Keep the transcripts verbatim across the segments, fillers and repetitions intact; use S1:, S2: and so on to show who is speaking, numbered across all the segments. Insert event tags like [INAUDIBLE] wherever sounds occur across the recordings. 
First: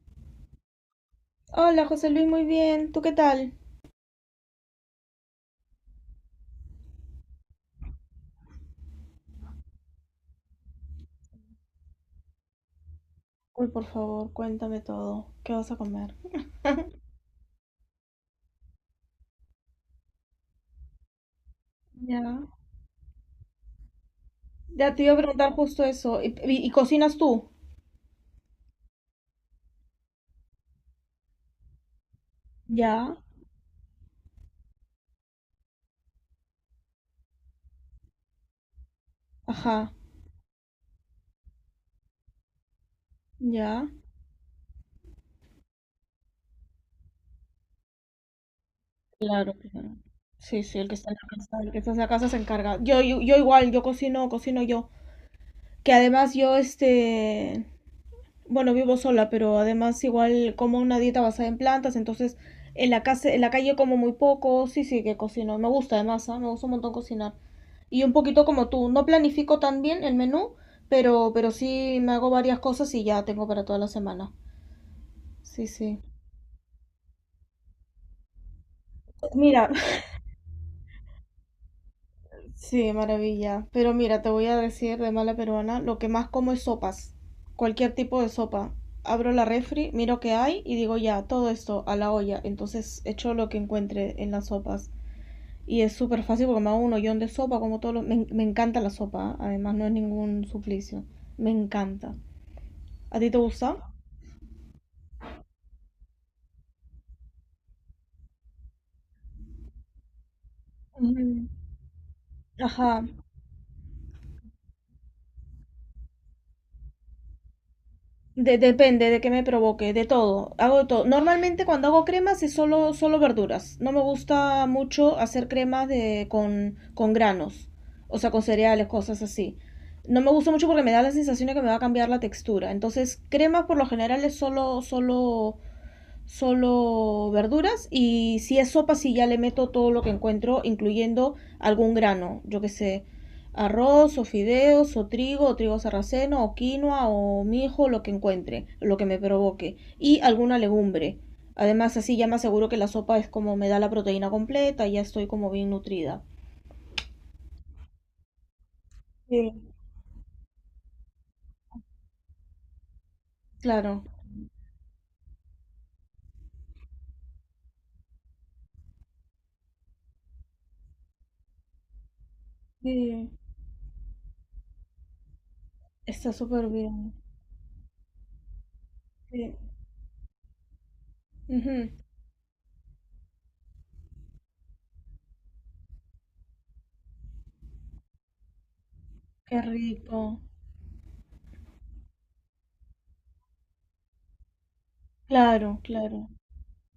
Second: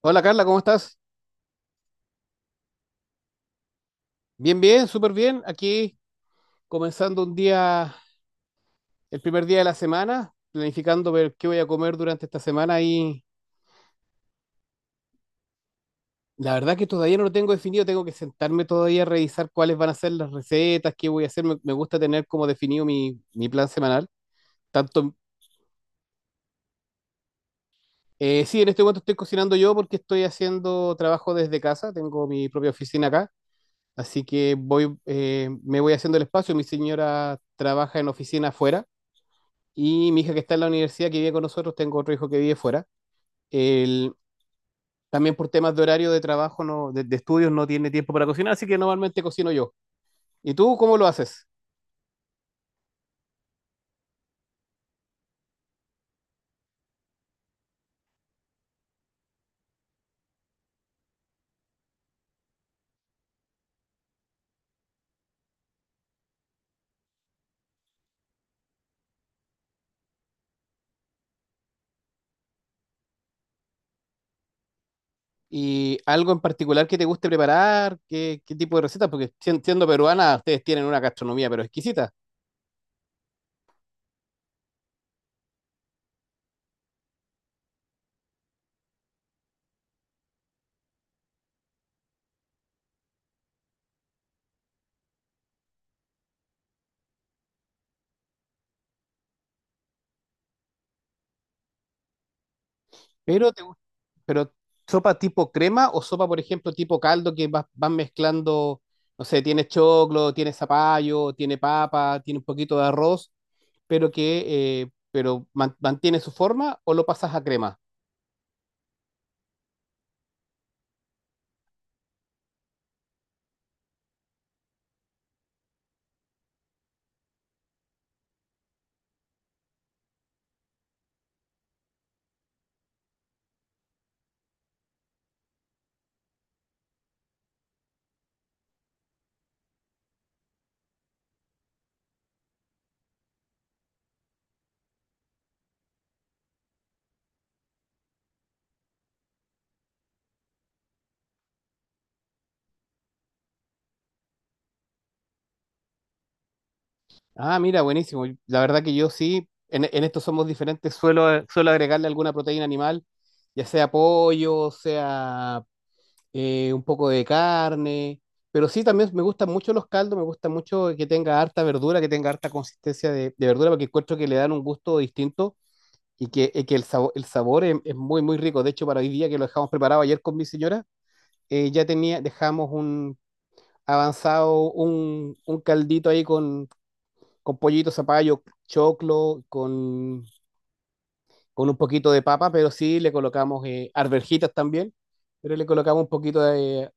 S1: Hola Carla, ¿cómo estás?
S2: Hola, José Luis, muy bien. ¿Tú qué tal?
S1: Bien, bien, súper bien. Aquí comenzando un día, el primer día de la semana, planificando ver qué voy a comer durante esta semana y
S2: Uy, por favor, cuéntame todo. ¿Qué vas a comer?
S1: la verdad que todavía no lo tengo definido, tengo que sentarme todavía a revisar cuáles van a ser las recetas, qué voy a hacer. Me, me gusta tener
S2: Ya.
S1: como definido mi, mi plan semanal.
S2: Ya te iba
S1: Tanto,
S2: a preguntar justo eso. ¿Y, y- y cocinas tú?
S1: eh, sí, en este momento estoy cocinando yo porque estoy haciendo trabajo desde casa, tengo mi propia oficina
S2: Ya.
S1: acá, así que voy, eh, me voy haciendo el espacio. Mi señora trabaja en oficina afuera.
S2: Ajá.
S1: Y mi hija que está en la universidad, que vive con nosotros, tengo otro hijo que vive fuera.
S2: Ya.
S1: Él, también por temas de horario de trabajo, no, de, de estudios, no tiene tiempo para cocinar, así que normalmente cocino
S2: Claro,
S1: yo.
S2: claro.
S1: ¿Y
S2: Sí,
S1: tú
S2: sí, el que
S1: cómo lo
S2: está en la
S1: haces?
S2: casa, el que está en la casa se encarga. Yo, yo, yo igual, yo cocino, cocino yo. Que además yo, este, bueno, vivo sola, pero además igual como una dieta basada en plantas, entonces en la casa, en la calle como muy poco. Sí, sí, que cocino. Me gusta además, ¿ah? Me gusta un montón cocinar. Y un poquito como tú, no planifico tan bien el menú, pero, pero sí me hago varias cosas y ya tengo para toda la semana. Sí,
S1: ¿Y
S2: sí.
S1: algo en particular que te guste preparar? ¿Qué, qué tipo de recetas? Porque sien-
S2: Mira,
S1: siendo
S2: [LAUGHS]
S1: peruana, ustedes tienen una gastronomía, pero exquisita.
S2: sí, maravilla. Pero mira, te voy a decir de mala peruana, lo que más como es sopas. Cualquier tipo de sopa. Abro la refri, miro qué hay y digo ya, todo esto a la olla. Entonces echo lo que encuentre en las sopas. Y es súper fácil porque me hago un hoyón de sopa, como todo lo... Me, en- me encanta la sopa, ¿ah? Además no es ningún suplicio. Me encanta. ¿A ti te
S1: Pero, te gu-
S2: gusta?
S1: pero sopa tipo crema o sopa, por ejemplo, tipo caldo que vas, vas mezclando, no sé, tiene choclo, tiene zapallo, tiene papa, tiene un poquito de
S2: Ajá,
S1: arroz pero que eh, pero man- mantiene su forma o lo pasas a crema.
S2: de- depende de qué me provoque, de todo, hago de todo. Normalmente cuando hago cremas es solo, solo verduras. No me gusta mucho hacer cremas de, con, con granos, o sea, con cereales, cosas así. No me gusta mucho porque me da la sensación de que me va a cambiar la textura. Entonces, cremas por lo general es solo, solo solo verduras y si es sopa, sí ya le meto todo lo que encuentro, incluyendo algún grano, yo que sé, arroz o fideos o trigo o trigo sarraceno o quinoa o mijo, lo que encuentre, lo que me provoque y alguna legumbre. Además, así ya me aseguro que la sopa es como me da la proteína completa y ya estoy como bien nutrida.
S1: Ah, mira, buenísimo. La verdad que yo sí,
S2: Sí,
S1: en, en esto somos diferentes, suelo, suelo agregarle alguna proteína animal, ya sea
S2: claro,
S1: pollo, sea eh, un poco de carne, pero sí también me gustan mucho los caldos, me gusta mucho que tenga harta verdura, que tenga harta consistencia
S2: sí,
S1: de, de verdura, porque encuentro que le dan un gusto distinto y
S2: está
S1: que, y
S2: súper
S1: que el,
S2: bien.
S1: sabor el sabor es, es muy, muy rico. De hecho, para hoy día que lo
S2: Sí.
S1: dejamos preparado ayer con mi señora, eh, ya
S2: Ujú.
S1: tenía, dejamos un avanzado un, un caldito ahí con, con pollito, zapallo, choclo,
S2: Qué
S1: con,
S2: rico.
S1: con un poquito de papa, pero sí le colocamos eh, arvejitas también, pero le
S2: Claro,
S1: colocamos un
S2: claro.
S1: poquito de,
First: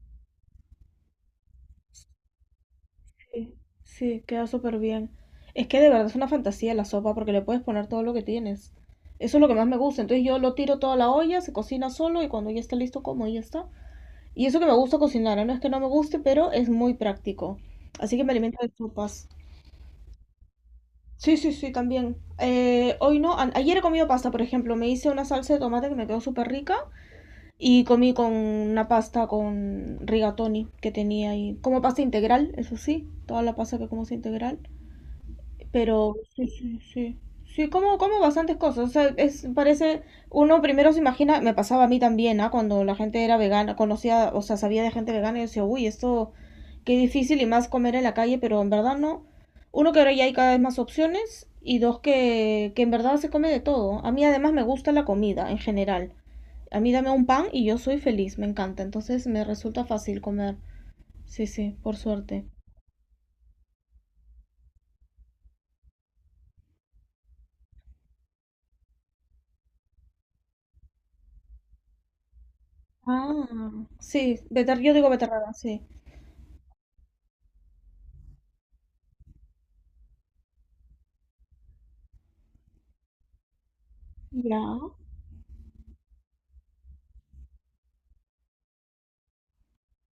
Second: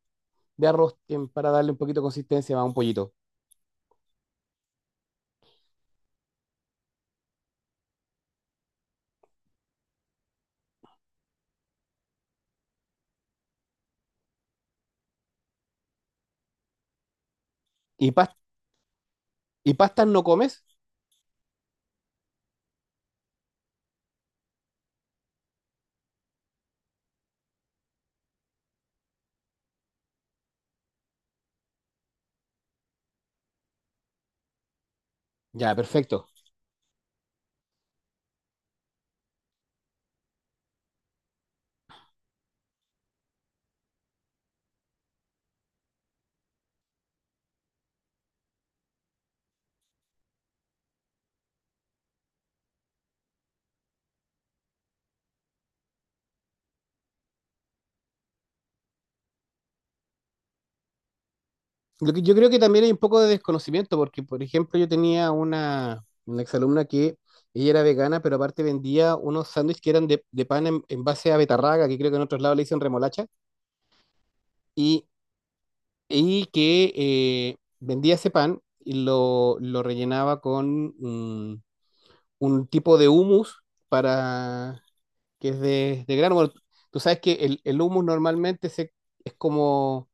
S1: de arroz eh, para darle un poquito de consistencia a un pollito.
S2: Sí, sí, queda súper bien. Es que de verdad es una fantasía la sopa porque le puedes poner todo lo que tienes. Eso es lo que más me gusta. Entonces yo lo tiro toda la olla, se cocina solo y cuando ya está listo como y ya está. Y eso que me gusta cocinar, ¿eh? No es que no me guste, pero es muy práctico.
S1: ¿Y,
S2: Así que me
S1: pas-
S2: alimento de sopas.
S1: ¿Y pastas no comes?
S2: Sí, sí, sí, también. Eh, hoy no, a- ayer he comido pasta, por ejemplo. Me hice una salsa de tomate que me quedó súper rica y comí con una pasta con rigatoni que tenía ahí. Como pasta integral, eso sí, toda la pasta que como es integral.
S1: Ya,
S2: Pero
S1: perfecto.
S2: sí, sí, sí. Sí, como, como bastantes cosas. O sea, es, parece, uno primero se imagina, me pasaba a mí también, ¿ah? Cuando la gente era vegana, conocía, o sea, sabía de gente vegana y decía, uy, esto, qué difícil y más comer en la calle, pero en verdad no. Uno, que ahora ya hay cada vez más opciones y dos, que, que en verdad se come de todo. A mí además me gusta la comida en general. A mí dame un pan y yo soy feliz, me encanta. Entonces me resulta fácil comer. Sí, sí, por
S1: Lo que, yo
S2: suerte.
S1: creo que también hay un poco de desconocimiento, porque por ejemplo yo tenía una, una exalumna que ella era vegana, pero aparte vendía unos sándwiches que eran de, de pan en, en base a betarraga, que creo que en otros lados le dicen remolacha,
S2: Ah, sí, beter, yo
S1: y
S2: digo beterraga, sí.
S1: y que eh, vendía ese pan y lo, lo rellenaba con mm, un tipo de humus
S2: Ya.
S1: para, que es de, de grano. Bueno, tú sabes que el, el humus normalmente se, es como,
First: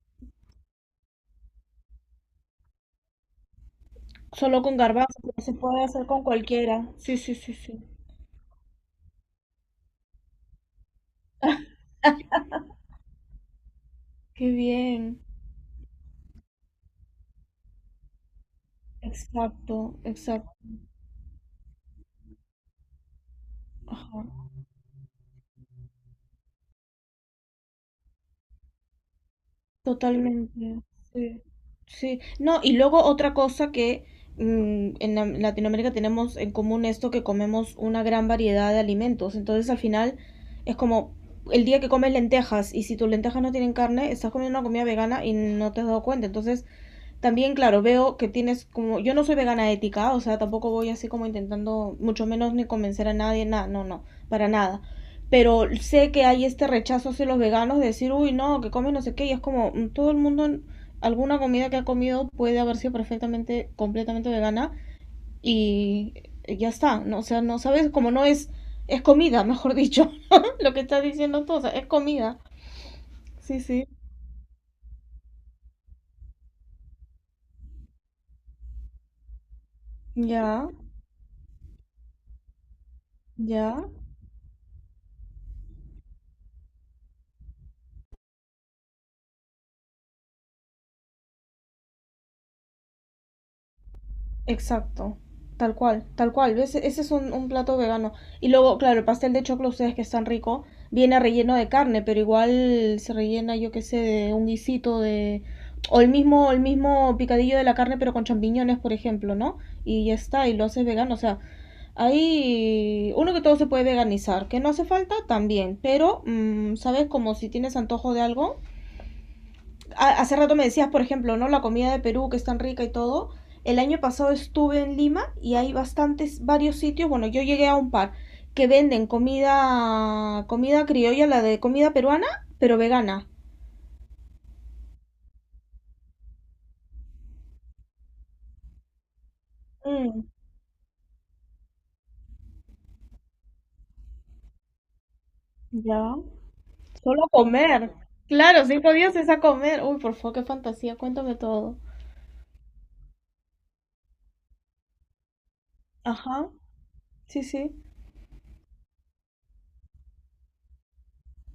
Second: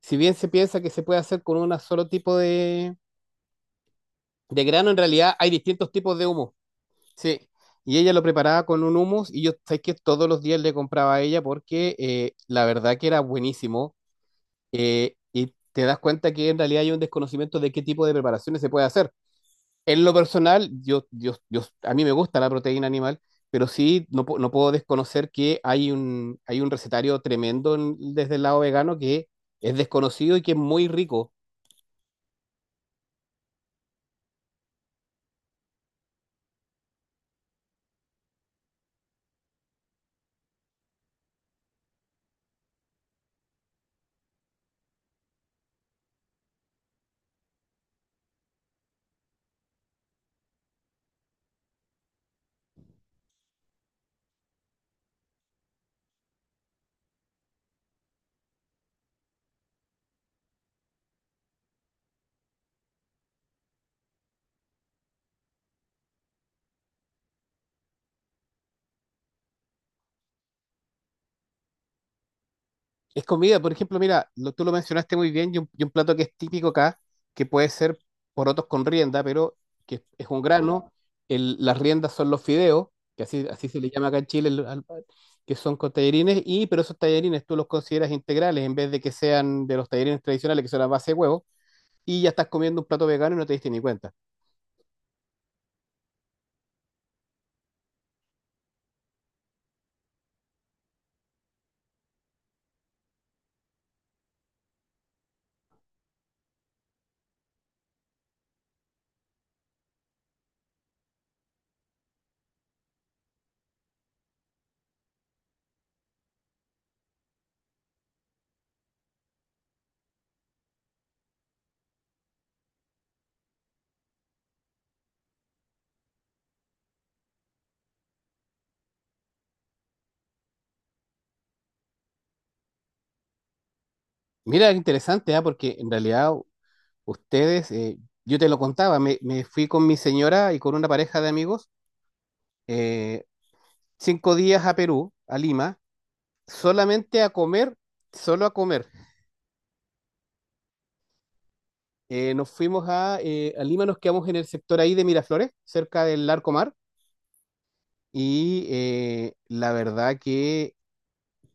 S1: si bien se piensa que se puede hacer con un solo tipo de,
S2: Solo
S1: de
S2: con
S1: grano, en
S2: garbanzo,
S1: realidad
S2: pero
S1: hay
S2: se puede
S1: distintos
S2: hacer
S1: tipos
S2: con
S1: de humus.
S2: cualquiera. Sí, sí,
S1: Sí.
S2: sí, sí.
S1: Y ella lo preparaba con un humus y yo sabes que todos los días le compraba a ella porque eh, la verdad que era buenísimo
S2: Qué
S1: eh,
S2: bien.
S1: y te das cuenta que en realidad hay un desconocimiento de qué tipo de preparaciones se puede hacer.
S2: Exacto,
S1: En lo
S2: exacto.
S1: personal, yo, yo, yo, a mí me gusta la proteína animal, pero sí no, pu-
S2: Ajá.
S1: no puedo desconocer que hay un, hay un recetario tremendo en- desde el lado vegano que es desconocido y que es
S2: Totalmente.
S1: muy rico.
S2: Sí. Sí. No, y luego otra cosa que mm, en la- en Latinoamérica tenemos en común esto que comemos una gran variedad de alimentos. Entonces al final es como el día que comes lentejas y si tus lentejas no tienen carne, estás comiendo una comida vegana y no te has dado cuenta. Entonces también, claro, veo que tienes como, yo no soy vegana ética, o sea, tampoco voy así como intentando, mucho menos ni convencer a nadie, nada, no, no, para nada. Pero sé que hay este rechazo hacia los veganos de decir, uy, no, que comen no sé qué, y es como, mm, todo el mundo, alguna comida que ha comido puede haber sido perfectamente, completamente vegana, y ya está, ¿no? O sea, no sabes, como no es, es comida, mejor dicho, [LAUGHS] lo que estás diciendo tú, o sea, es comida.
S1: Es comida,
S2: Sí,
S1: por
S2: sí,
S1: ejemplo, mira, lo- tú lo mencionaste muy bien y un, y un plato que es típico acá, que puede ser porotos con rienda, pero que es, es un
S2: ya,
S1: grano. El- las riendas son los fideos, que así, así se le
S2: ya.
S1: llama acá en Chile, el- al- que son con tallarines, y, pero esos tallarines tú los consideras integrales en vez de que sean de los tallarines tradicionales, que son a base de huevo, y ya estás comiendo un plato vegano y no te diste ni cuenta.
S2: Exacto. Tal cual, tal cual. Ese, ese es un, un plato vegano. Y luego, claro, el pastel de choclo, ustedes que están rico, viene relleno de carne, pero igual se rellena, yo qué sé, de un guisito de... O el mismo, el mismo picadillo de la carne, pero con champiñones, por ejemplo, ¿no? Y ya está, y lo haces vegano. O sea, ahí uno que todo se puede veganizar, que no hace falta también, pero, mm, ¿sabes? Como si tienes antojo de algo, hace rato me decías, por ejemplo, ¿no? La comida de Perú que es tan rica y todo. El año pasado estuve en Lima y hay bastantes, varios sitios, bueno, yo llegué a un par que venden comida, comida criolla, la de comida peruana, pero vegana.
S1: Mira, qué interesante, ¿ah? Porque en realidad ustedes, eh, yo te lo contaba, me, me fui con mi
S2: Mm,
S1: señora y con una pareja de amigos. eh, Cinco días a Perú, a Lima,
S2: ya.
S1: solamente
S2: Solo a
S1: a comer,
S2: comer.
S1: solo a
S2: Claro,
S1: comer.
S2: cinco días es a comer. Uy, por favor, qué fantasía, cuéntame todo.
S1: Eh, nos fuimos a, eh, a Lima, nos quedamos en el sector ahí de Miraflores, cerca del Larco
S2: Ajá,
S1: Mar,
S2: sí, sí.
S1: y eh, la verdad que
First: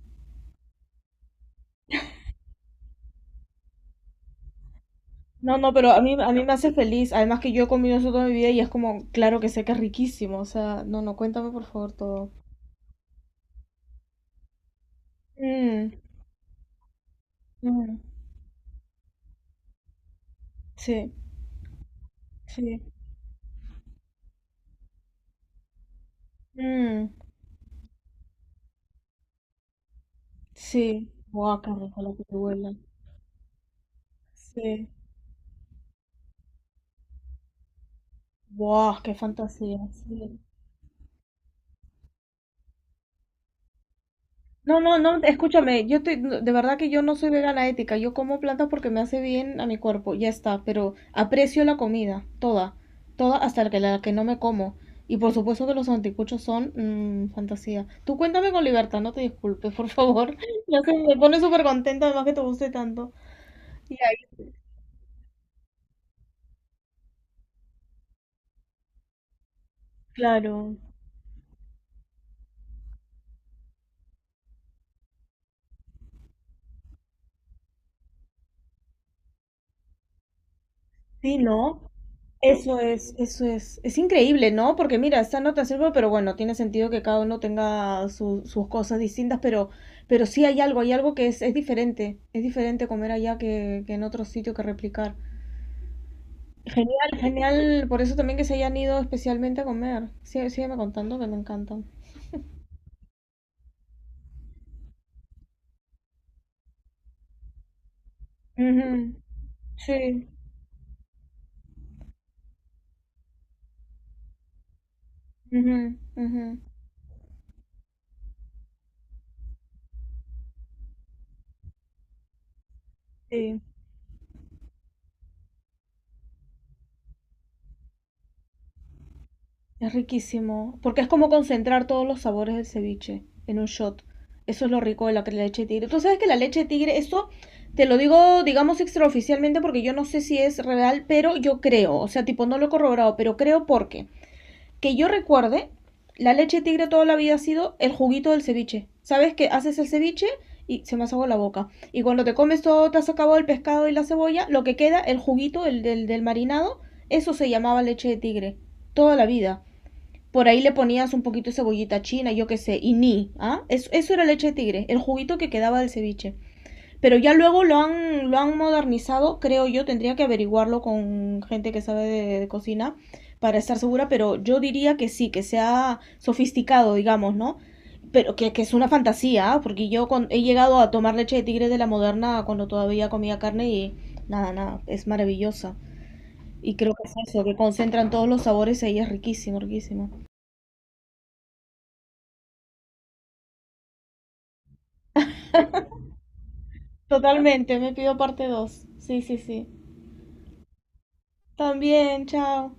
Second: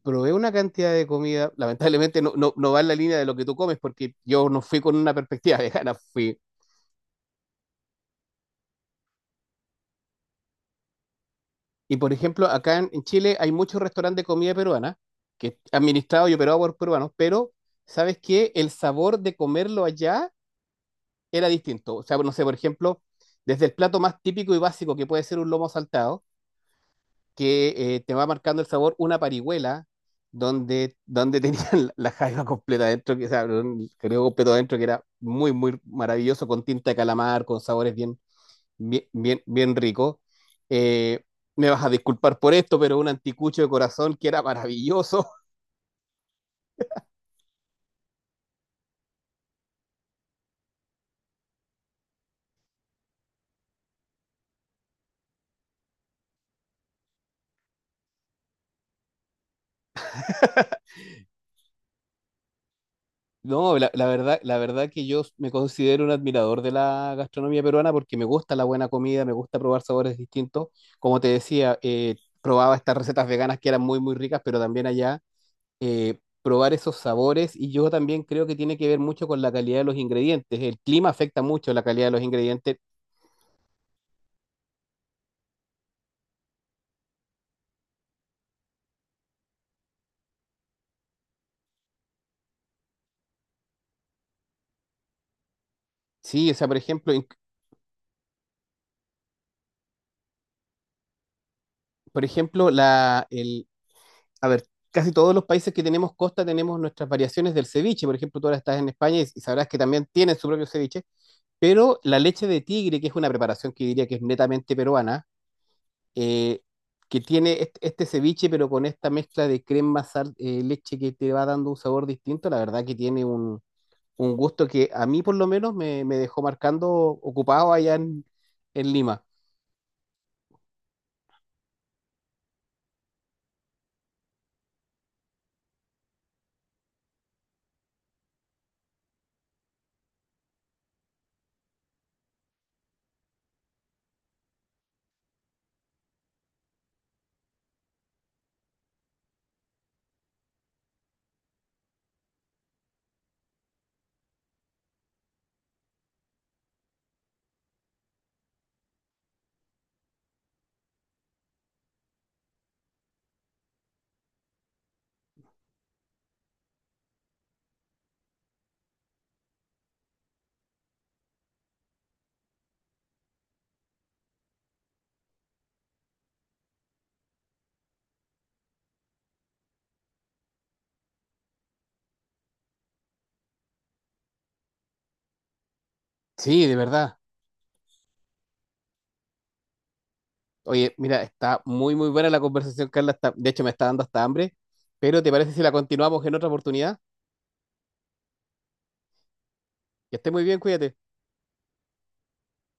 S1: probé una cantidad de comida, lamentablemente no, no, no va en la línea de lo que tú comes, porque yo no fui con una perspectiva [LAUGHS]
S2: No, no, pero
S1: vegana,
S2: a mí, a
S1: fui.
S2: mí me hace feliz. Además que yo he comido eso toda mi vida y es como, claro que sé que es riquísimo. O sea, no, no, cuéntame por favor
S1: Y por
S2: todo.
S1: ejemplo, acá en, en Chile hay muchos restaurantes de comida peruana, que es
S2: Mm.
S1: administrado y operado por peruanos, pero
S2: Mm,
S1: ¿sabes qué? El sabor de comerlo allá
S2: sí,
S1: era distinto. O sea, no sé, por
S2: sí.
S1: ejemplo, desde el plato más típico y básico que puede ser un lomo saltado,
S2: Mm,
S1: que eh, te va marcando el sabor una parihuela donde,
S2: sí.
S1: donde [LAUGHS]
S2: Buah, qué
S1: tenían
S2: rico
S1: la
S2: lo que te
S1: jaiba
S2: huele.
S1: completa adentro, que, o sea, un creo completo adentro, que
S2: Sí.
S1: era muy, muy maravilloso, con tinta de calamar, con sabores bien,
S2: Buah,
S1: bien,
S2: qué
S1: bien, bien
S2: fantasía.
S1: ricos.
S2: Sí.
S1: Eh, Me vas a disculpar por esto, pero un anticucho de corazón que era
S2: No, no, no,
S1: maravilloso.
S2: escúchame, yo te- no, de verdad que yo no soy vegana ética, yo como plantas porque me hace bien a mi cuerpo, ya está, pero aprecio la comida, toda, toda hasta la que, la que no me como. Y por supuesto que los anticuchos son mm, fantasía. Tú cuéntame con libertad, no te disculpes, por favor. [LAUGHS] Ya se me pone súper contenta, además que te guste tanto.
S1: No, la,
S2: Y
S1: la
S2: ahí,
S1: verdad, la verdad que yo me considero un admirador de la gastronomía peruana porque me gusta la buena comida, me gusta probar sabores distintos.
S2: claro.
S1: Como te decía, eh, probaba estas recetas veganas que eran muy, muy ricas, pero también allá eh, probar esos sabores y yo también creo que tiene que ver mucho con la calidad de los ingredientes. El clima
S2: Sí,
S1: afecta mucho la
S2: ¿no?
S1: calidad de los ingredientes.
S2: Eso es, eso es, es increíble, ¿no? Porque mira, esta nota sirve, pero bueno, tiene sentido que cada uno tenga su- sus cosas distintas, pero, pero sí hay algo, hay algo que es, es diferente, es diferente comer allá que, que en otro sitio que replicar.
S1: Sí, o sea, por
S2: Genial,
S1: ejemplo, inc-
S2: genial, por eso también que se hayan ido especialmente a comer. Sí, sígueme contando que me encantan.
S1: por ejemplo, la, el, a ver, casi todos los países que tenemos costa tenemos nuestras variaciones del ceviche. Por ejemplo, tú ahora estás
S2: Ujú.
S1: en España y y sabrás que también
S2: Sí,
S1: tienen su propio ceviche. Pero la leche de tigre, que es una preparación que diría que es netamente peruana,
S2: ujú, ujú,
S1: eh, que tiene est- este ceviche, pero con esta mezcla de crema, sal, eh, leche que te va dando un sabor distinto, la verdad que tiene un,
S2: sí.
S1: un gusto que a mí por lo menos me, me dejó marcando ocupado allá en, en Lima.
S2: Es riquísimo, porque es como concentrar todos los sabores del ceviche en un shot. Eso es lo rico de la leche de tigre. Tú sabes que la leche de tigre, eso te lo digo, digamos, extraoficialmente porque yo no sé si es real, pero yo creo, o sea, tipo, no lo he corroborado, pero creo porque, que yo recuerde, la leche de tigre toda la vida ha sido el juguito del ceviche. ¿Sabes que haces el ceviche y se me hace agua la boca? Y cuando te comes todo, te has acabado el pescado y la cebolla, lo que queda, el juguito el del, del marinado, eso se llamaba leche de tigre, toda la vida, por ahí le ponías un poquito de cebollita china, yo qué sé, y ni, ¿ah? eso eso era leche de tigre, el juguito que quedaba del ceviche. Pero ya luego lo han, lo han modernizado, creo yo, tendría que averiguarlo con gente que sabe de, de cocina para estar segura, pero yo diría que sí, que sea sofisticado, digamos, ¿no? Pero que, que es una fantasía, ¿ah? Porque yo con- he llegado a tomar leche de tigre de la moderna cuando todavía comía carne y nada, nada, es maravillosa.
S1: Sí, de
S2: Y creo que es
S1: verdad.
S2: eso, que concentran todos los sabores ahí, es riquísimo, riquísimo.
S1: Oye, mira, está muy, muy buena la conversación, Carla. Está- de hecho, me está dando hasta hambre. Pero ¿te parece si la continuamos en otra oportunidad?
S2: Totalmente, me pido parte dos. Sí, sí, sí.
S1: Que esté muy bien, cuídate.
S2: También, chao.